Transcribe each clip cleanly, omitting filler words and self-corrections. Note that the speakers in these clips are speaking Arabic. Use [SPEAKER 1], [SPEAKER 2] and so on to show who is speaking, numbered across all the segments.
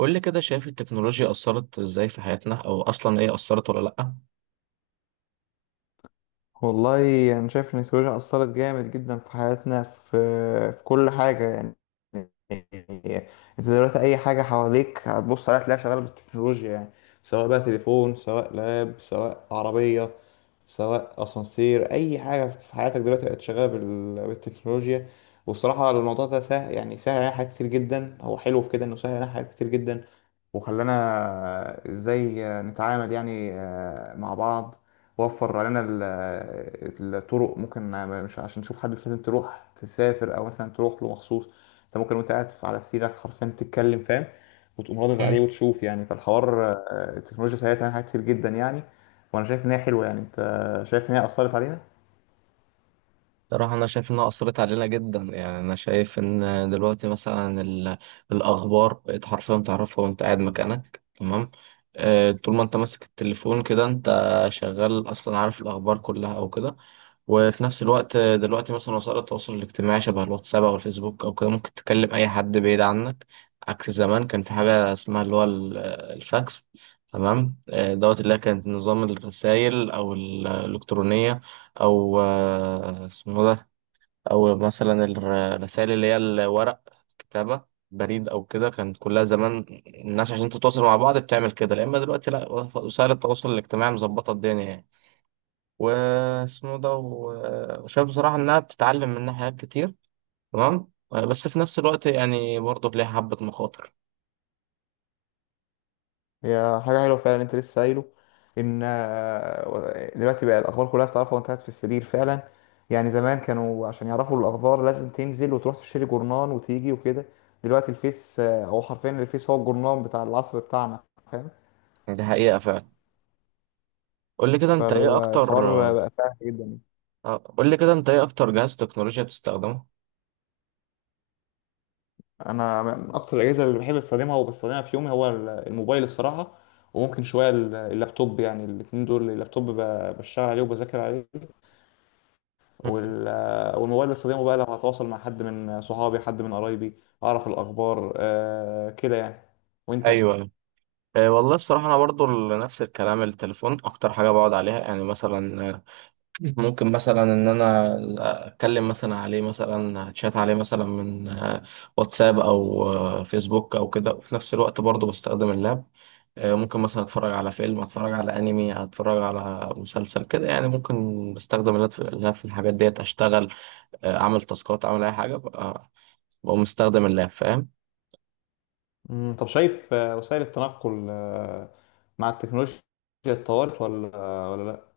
[SPEAKER 1] قول لي كده، شايف التكنولوجيا أثرت إزاي في حياتنا، أو أصلا إيه، أثرت ولا لأ؟
[SPEAKER 2] والله انا يعني شايف ان التكنولوجيا اثرت جامد جدا في حياتنا، في كل حاجه يعني. انت دلوقتي اي حاجه حواليك هتبص عليها تلاقيها شغاله بالتكنولوجيا يعني. سواء بقى تليفون، سواء لاب، سواء عربيه، سواء اسانسير، اي حاجه في حياتك دلوقتي بقت شغاله بالتكنولوجيا. والصراحه الموضوع ده سهل، يعني سهل علينا حاجات كتير جدا، هو حلو في كده انه سهل علينا حاجات كتير جدا. وخلانا ازاي نتعامل يعني مع بعض. وفر علينا الطرق ممكن، مش عشان نشوف حد، مش لازم تروح تسافر او مثلا تروح له مخصوص. انت ممكن وانت قاعد على سريرك حرفيا تتكلم، فاهم؟ وتقوم ردد
[SPEAKER 1] مم.
[SPEAKER 2] عليه وتشوف يعني. فالحوار التكنولوجيا ساعدتنا على حاجات كتير جدا يعني. وانا شايف ان هي حلوه يعني. انت شايف ان هي اثرت علينا.
[SPEAKER 1] صراحة أنا شايف إنها أثرت علينا جدا، يعني أنا شايف إن دلوقتي مثلا الأخبار بقت حرفيا تعرفها وأنت قاعد مكانك، تمام. طول ما أنت ماسك التليفون كده أنت شغال، أصلا عارف الأخبار كلها أو كده. وفي نفس الوقت دلوقتي مثلا وسائل التواصل الاجتماعي شبه الواتساب او الفيسبوك او كده، ممكن تكلم اي حد بعيد عنك، عكس زمان. كان في حاجه اسمها اللي هو الفاكس، تمام، دوت، اللي هي كانت نظام الرسائل او الالكترونيه، او اسمه ده، او مثلا الرسائل اللي هي الورق، كتابه، بريد او كده. كانت كلها زمان الناس عشان تتواصل مع بعض بتعمل كده، لا اما دلوقتي لا، وسائل التواصل الاجتماعي مظبطه الدنيا يعني. واسمه ده وشايف بصراحة إنها بتتعلم منها حاجات كتير، تمام، بس في نفس الوقت يعني برضه ليها حبة مخاطر.
[SPEAKER 2] هي حاجة حلوة فعلا. انت لسه قايله ان دلوقتي بقى الاخبار كلها بتعرفها وانت قاعد في السرير فعلا. يعني زمان كانوا عشان يعرفوا الاخبار لازم تنزل وتروح تشتري جورنان وتيجي وكده. دلوقتي الفيس هو حرفيا الفيس هو الجورنان بتاع العصر بتاعنا، فاهم؟
[SPEAKER 1] دي حقيقة فعلا. قول لي كده أنت إيه أكتر.
[SPEAKER 2] فالحوار بقى سهل جدا يعني.
[SPEAKER 1] قول لي كده أنت إيه أكتر جهاز تكنولوجيا بتستخدمه؟
[SPEAKER 2] انا من اكتر الاجهزة اللي بحب استخدمها وبستخدمها في يومي هو الموبايل الصراحة. وممكن شوية اللابتوب. يعني الاتنين دول، اللابتوب بشتغل عليه وبذاكر عليه
[SPEAKER 1] مم.
[SPEAKER 2] وال... والموبايل بستخدمه بقى لو هتواصل مع حد من صحابي، حد من قرايبي، اعرف الاخبار آه كده يعني. وانت؟
[SPEAKER 1] أيوه، أيوه. والله بصراحة أنا برضه نفس الكلام، التليفون أكتر حاجة بقعد عليها، يعني مثلا ممكن مثلا إن أنا أتكلم مثلا عليه، مثلا أتشات عليه، مثلا من واتساب أو فيسبوك أو كده. وفي نفس الوقت برضه بستخدم اللاب، ممكن مثلا اتفرج على فيلم، اتفرج على انمي، اتفرج على مسلسل كده، يعني ممكن بستخدم اللاب، في اللاب في الحاجات ديت اشتغل، اعمل تاسكات، اعمل اي حاجه بقى، بقوم مستخدم اللاب، فاهم.
[SPEAKER 2] طب شايف وسائل التنقل آه مع التكنولوجيا اتطورت ولا لا؟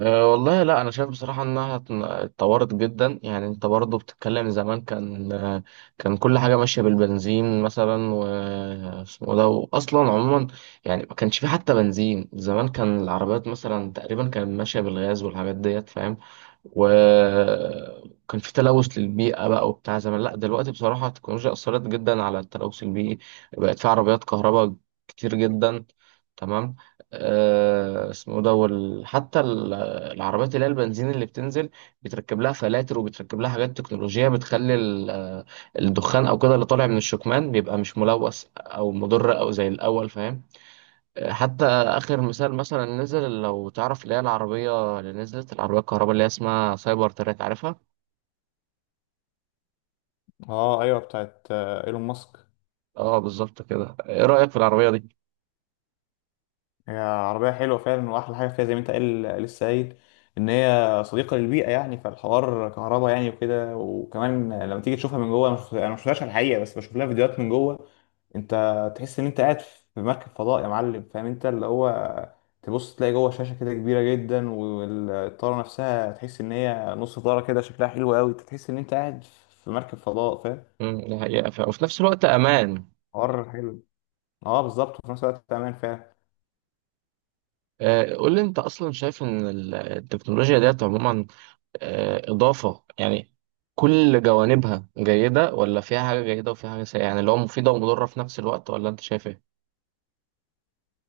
[SPEAKER 1] أه والله لا، انا شايف بصراحه انها اتطورت جدا، يعني انت برضو بتتكلم، زمان كان كان كل حاجه ماشيه بالبنزين مثلا واسمه ده، واصلا عموما يعني ما كانش في حتى بنزين. زمان كان العربيات مثلا تقريبا كانت ماشيه بالغاز والحاجات ديت، فاهم، وكان في تلوث للبيئه بقى وبتاع زمان. لا دلوقتي بصراحه التكنولوجيا اثرت جدا على التلوث البيئي، بقت في عربيات كهرباء كتير جدا، تمام. اسمه ده حتى العربيات اللي هي البنزين اللي بتنزل بيتركب لها فلاتر، وبيتركب لها حاجات تكنولوجية بتخلي الدخان او كده اللي طالع من الشكمان بيبقى مش ملوث او مضر او زي الاول، فاهم. حتى اخر مثال مثلا نزل، لو تعرف اللي هي العربية اللي نزلت، العربية الكهرباء اللي هي اسمها سايبر تراك، عارفها؟
[SPEAKER 2] اه ايوه، بتاعت ايلون ماسك.
[SPEAKER 1] اه بالظبط كده، ايه رأيك في العربية دي؟
[SPEAKER 2] هي عربية حلوة فعلا. وأحلى حاجة فيها زي ما أنت قال لسه قايل إن هي صديقة للبيئة يعني. فالحوار كهرباء يعني وكده. وكمان لما تيجي تشوفها من جوه، أنا ما شفتهاش على الحقيقة، بس بشوف لها فيديوهات من جوه. أنت تحس إن أنت قاعد في مركب فضاء يا معلم، فاهم؟ أنت اللي هو تبص تلاقي جوه شاشة كده كبيرة جدا، والطارة نفسها تحس إن هي نص طارة كده، شكلها حلو أوي، تحس إن أنت قاعد في مركب فضاء، فاهم؟
[SPEAKER 1] مم، دي حقيقة فعلا. وفي نفس الوقت امان.
[SPEAKER 2] حوار حلو. أه بالظبط، وفي نفس الوقت أمان فعلا.
[SPEAKER 1] قول لي انت، اصلا شايف ان التكنولوجيا ديت عموما إضافة يعني، كل جوانبها جيدة، ولا فيها حاجة جيدة وفيها حاجة سيئة، يعني اللي هو مفيدة ومضرة في نفس الوقت، ولا أنت شايف إيه؟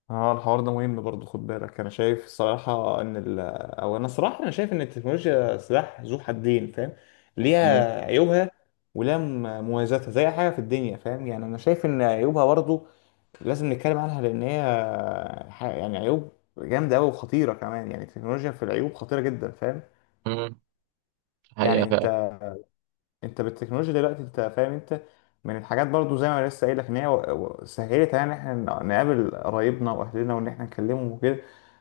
[SPEAKER 2] اه، الحوار ده مهم برضه، خد بالك. انا شايف الصراحه او انا صراحه انا شايف ان التكنولوجيا سلاح ذو حدين، فاهم؟
[SPEAKER 1] مم.
[SPEAKER 2] ليها عيوبها، ولها مميزاتها زي أي حاجه في الدنيا، فاهم؟ يعني انا شايف ان عيوبها برضه لازم نتكلم عنها، لان هي يعني عيوب جامده قوي وخطيره كمان. يعني التكنولوجيا في العيوب خطيره جدا، فاهم؟
[SPEAKER 1] مم.
[SPEAKER 2] يعني
[SPEAKER 1] حقيقة فعلا.
[SPEAKER 2] انت بالتكنولوجيا دلوقتي، انت فاهم؟ انت من الحاجات برضو زي ما انا لسه قايل لك ان هي سهلت علينا ان احنا نقابل قرايبنا واهلنا وان احنا نكلمهم وكده.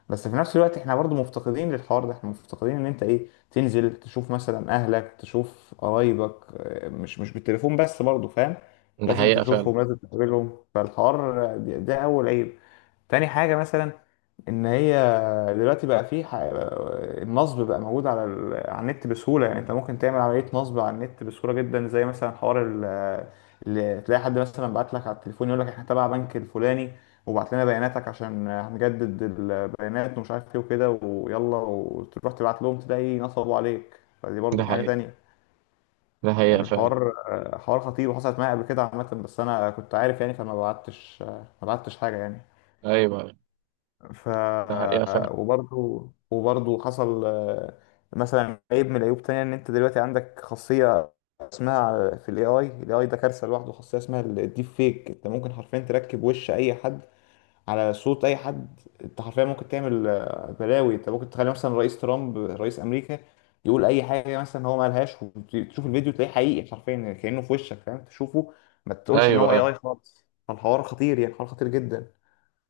[SPEAKER 2] بس في نفس الوقت احنا برضو مفتقدين للحوار ده. احنا مفتقدين ان انت ايه تنزل تشوف مثلا اهلك، تشوف قرايبك، مش بالتليفون بس برضو، فاهم؟
[SPEAKER 1] ده
[SPEAKER 2] لازم
[SPEAKER 1] حقيقة فعلا.
[SPEAKER 2] تشوفهم، لازم تقابلهم. فالحوار ده اول عيب. تاني حاجة مثلا ان هي دلوقتي بقى فيه النصب بقى موجود على على النت بسهولة. يعني انت ممكن تعمل عملية نصب على النت بسهولة جدا، زي مثلا اللي تلاقي حد مثلا بعت لك على التليفون يقول لك احنا تبع بنك الفلاني، وبعت لنا بياناتك عشان هنجدد البيانات ومش عارف ايه وكده، ويلا وتروح تبعت لهم تلاقي نصبوا عليك. فدي برضو
[SPEAKER 1] ده
[SPEAKER 2] حاجة
[SPEAKER 1] حقيقة.
[SPEAKER 2] تانية.
[SPEAKER 1] ده حقيقة
[SPEAKER 2] يعني
[SPEAKER 1] فعلا.
[SPEAKER 2] الحوار حوار خطير، وحصلت معايا قبل كده عامة، بس انا كنت عارف يعني، فما بعتش، ما بعتش حاجة يعني.
[SPEAKER 1] أيوه.
[SPEAKER 2] ف
[SPEAKER 1] ده حقيقة فعلا.
[SPEAKER 2] وبرضه حصل مثلا عيب من العيوب تانية، ان انت دلوقتي عندك خاصية اسمها في الاي اي، الاي اي ده كارثة لوحده، خاصية اسمها الديب فيك. انت ممكن حرفيا تركب وش اي حد على صوت اي حد. انت حرفيا ممكن تعمل بلاوي. انت ممكن تخلي مثلا رئيس ترامب رئيس امريكا يقول اي حاجة مثلا هو ما قالهاش، وتشوف الفيديو تلاقيه حقيقي حرفيا كأنه في وشك، فاهم؟ تشوفه ما تقولش ان
[SPEAKER 1] أيوه،
[SPEAKER 2] هو اي
[SPEAKER 1] أيوه.
[SPEAKER 2] اي خالص. فالحوار خطير، يعني الحوار خطير جدا.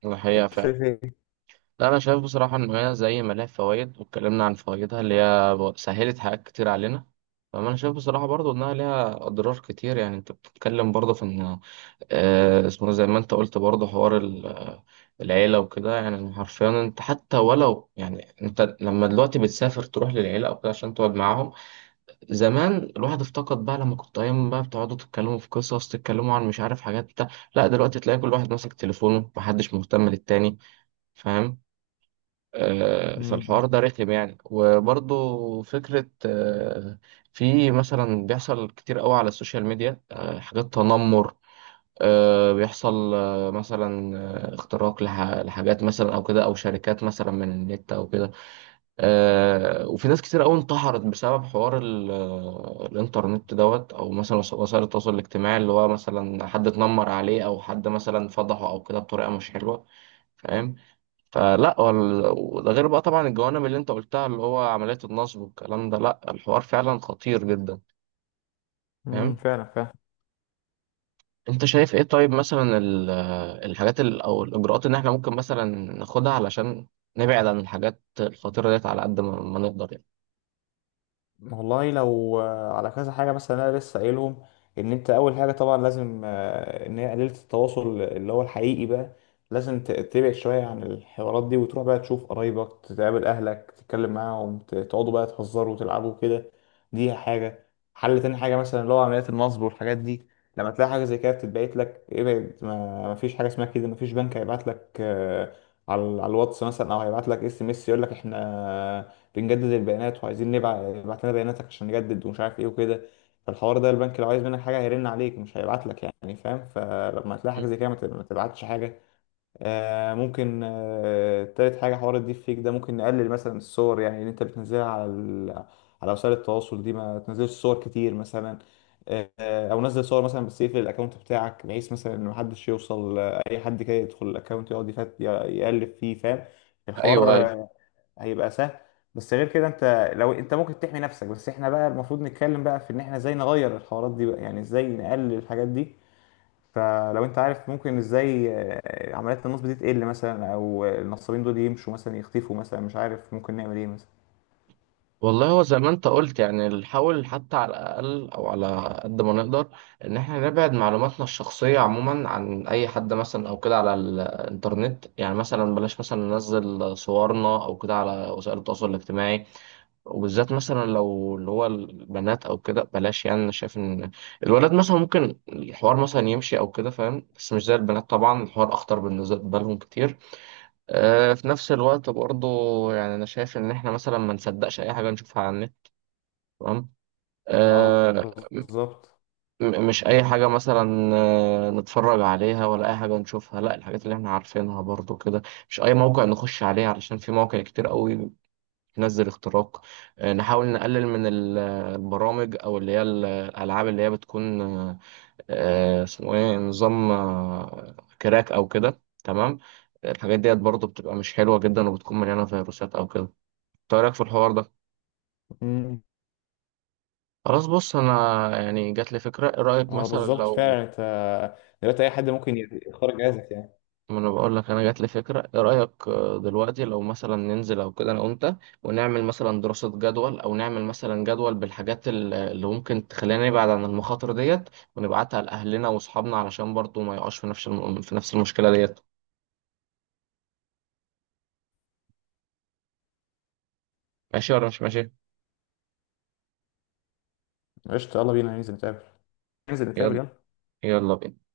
[SPEAKER 1] ده حقيقة
[SPEAKER 2] انت
[SPEAKER 1] فعلا.
[SPEAKER 2] شايف ايه؟
[SPEAKER 1] لا انا شايف بصراحه ان هي زي ما لها فوائد واتكلمنا عن فوائدها اللي هي سهلت حاجات كتير علينا، فانا شايف بصراحه برضو انها ليها اضرار كتير، يعني انت بتتكلم برضو في ان اسمه، زي ما انت قلت برضو، حوار العيله وكده. يعني حرفيا انت حتى ولو يعني، انت لما دلوقتي بتسافر تروح للعيله او كده عشان تقعد معاهم، زمان الواحد افتقد بقى لما كنت ايام بقى بتقعدوا تتكلموا في قصص، تتكلموا عن مش عارف حاجات بتاع، لا دلوقتي تلاقي كل واحد ماسك تليفونه، محدش مهتم للتاني، فاهم.
[SPEAKER 2] مم.
[SPEAKER 1] فالحوار ده رخم يعني. وبرضه فكرة، في مثلا بيحصل كتير قوي على السوشيال ميديا حاجات تنمر، بيحصل مثلا اختراق لحاجات مثلا او كده، او شركات مثلا من النت او كده. وفي ناس كتير قوي انتحرت بسبب حوار الانترنت دوت، او مثلا وسائل التواصل الاجتماعي، اللي هو مثلا حد اتنمر عليه او حد مثلا فضحه او كده بطريقة مش حلوة، فاهم. فلا، وده غير بقى طبعا الجوانب اللي انت قلتها اللي هو عملية النصب والكلام ده، لا الحوار فعلا خطير جدا،
[SPEAKER 2] امم،
[SPEAKER 1] فاهم.
[SPEAKER 2] فعلا فعلا.
[SPEAKER 1] انت شايف ايه، طيب مثلا الحاجات او الاجراءات اللي احنا ممكن مثلا ناخدها علشان نبعد عن الحاجات الخطيرة ديت على قد ما نقدر يعني؟
[SPEAKER 2] والله لو على كذا حاجه، مثلا انا لسه قايلهم ان انت اول حاجه طبعا لازم ان هي قليله التواصل اللي هو الحقيقي بقى. لازم تبعد شويه عن الحوارات دي، وتروح بقى تشوف قرايبك، تقابل اهلك، تتكلم معاهم، تقعدوا بقى تهزروا وتلعبوا كده. دي حاجه حل. تاني حاجه مثلا اللي هو عمليات النصب والحاجات دي. لما تلاقي حاجه زي كده بتتبعت لك، ابعد. ما فيش حاجه اسمها كده. ما فيش بنك هيبعت لك على الواتس مثلا، او هيبعت لك SMS يقول لك احنا بنجدد البيانات وعايزين نبعت، ابعت لنا بياناتك عشان نجدد ومش عارف ايه وكده. فالحوار ده البنك لو عايز منك حاجه هيرن عليك، مش هيبعت لك، يعني فاهم؟ فلما تلاقي
[SPEAKER 1] م؟
[SPEAKER 2] حاجه زي كده ما تبعتش حاجه. آه ممكن، تالت حاجه حوار الديب فيك ده، ممكن نقلل مثلا الصور يعني اللي انت بتنزلها على على وسائل التواصل دي. ما تنزلش صور كتير مثلا، او نزل صور مثلا، بس يقفل الاكونت بتاعك، بحيث مثلا ان محدش يوصل، اي حد كده يدخل الاكونت يقعد يفت يقلب فيه، فاهم؟
[SPEAKER 1] ايوه.
[SPEAKER 2] الحوار هيبقى سهل. بس غير كده انت لو انت ممكن تحمي نفسك. بس احنا بقى المفروض نتكلم بقى في ان احنا ازاي نغير الحوارات دي بقى، يعني ازاي نقلل الحاجات دي. فلو انت عارف ممكن ازاي عمليات النصب دي تقل مثلا، او النصابين دول يمشوا مثلا، يختفوا مثلا، مش عارف ممكن نعمل ايه مثلا.
[SPEAKER 1] والله هو زي ما انت قلت، يعني نحاول حتى على الأقل أو على قد ما نقدر إن احنا نبعد معلوماتنا الشخصية عموما عن أي حد، مثلا أو كده على الإنترنت، يعني مثلا بلاش مثلا ننزل صورنا أو كده على وسائل التواصل الاجتماعي، وبالذات مثلا لو اللي هو البنات أو كده بلاش. يعني أنا شايف إن الولاد مثلا ممكن الحوار مثلا يمشي أو كده، فاهم، بس مش زي البنات. طبعا الحوار أخطر بالنسبة لهم كتير. في نفس الوقت برضه يعني أنا شايف إن احنا مثلا ما نصدقش أي حاجة نشوفها على النت، تمام.
[SPEAKER 2] اه
[SPEAKER 1] آه
[SPEAKER 2] بالظبط.
[SPEAKER 1] مش اي حاجه مثلا نتفرج عليها ولا اي حاجه نشوفها، لا الحاجات اللي احنا عارفينها برضو كده. مش اي موقع نخش عليه، علشان في مواقع كتير قوي بتنزل اختراق. نحاول نقلل من البرامج او اللي هي الالعاب اللي هي بتكون اسمه ايه، نظام كراك او كده، تمام. الحاجات ديت برضو بتبقى مش حلوه جدا وبتكون مليانه فيروسات او كده. إنت إيه رايك في الحوار ده؟
[SPEAKER 2] امم.
[SPEAKER 1] خلاص بص، انا يعني جات لي فكره، ايه رايك
[SPEAKER 2] اه
[SPEAKER 1] مثلا
[SPEAKER 2] بالظبط
[SPEAKER 1] لو...
[SPEAKER 2] فعلا. انت دلوقتي اي حد ممكن يختار جهازك يعني.
[SPEAKER 1] ما انا بقول لك، انا جات لي فكره، ايه رايك دلوقتي لو مثلا ننزل او كده انا وانت، ونعمل مثلا دراسه، جدول، او نعمل مثلا جدول بالحاجات اللي ممكن تخلينا نبعد عن المخاطر ديت، ونبعتها لاهلنا واصحابنا علشان برضو ما يقعش في نفس في نفس المشكله ديت، ماشي ولا مش ماشي؟
[SPEAKER 2] قشطة، يلا بينا ننزل نتقابل، ننزل نتقابل
[SPEAKER 1] يلا،
[SPEAKER 2] يلا.
[SPEAKER 1] يلا بينا.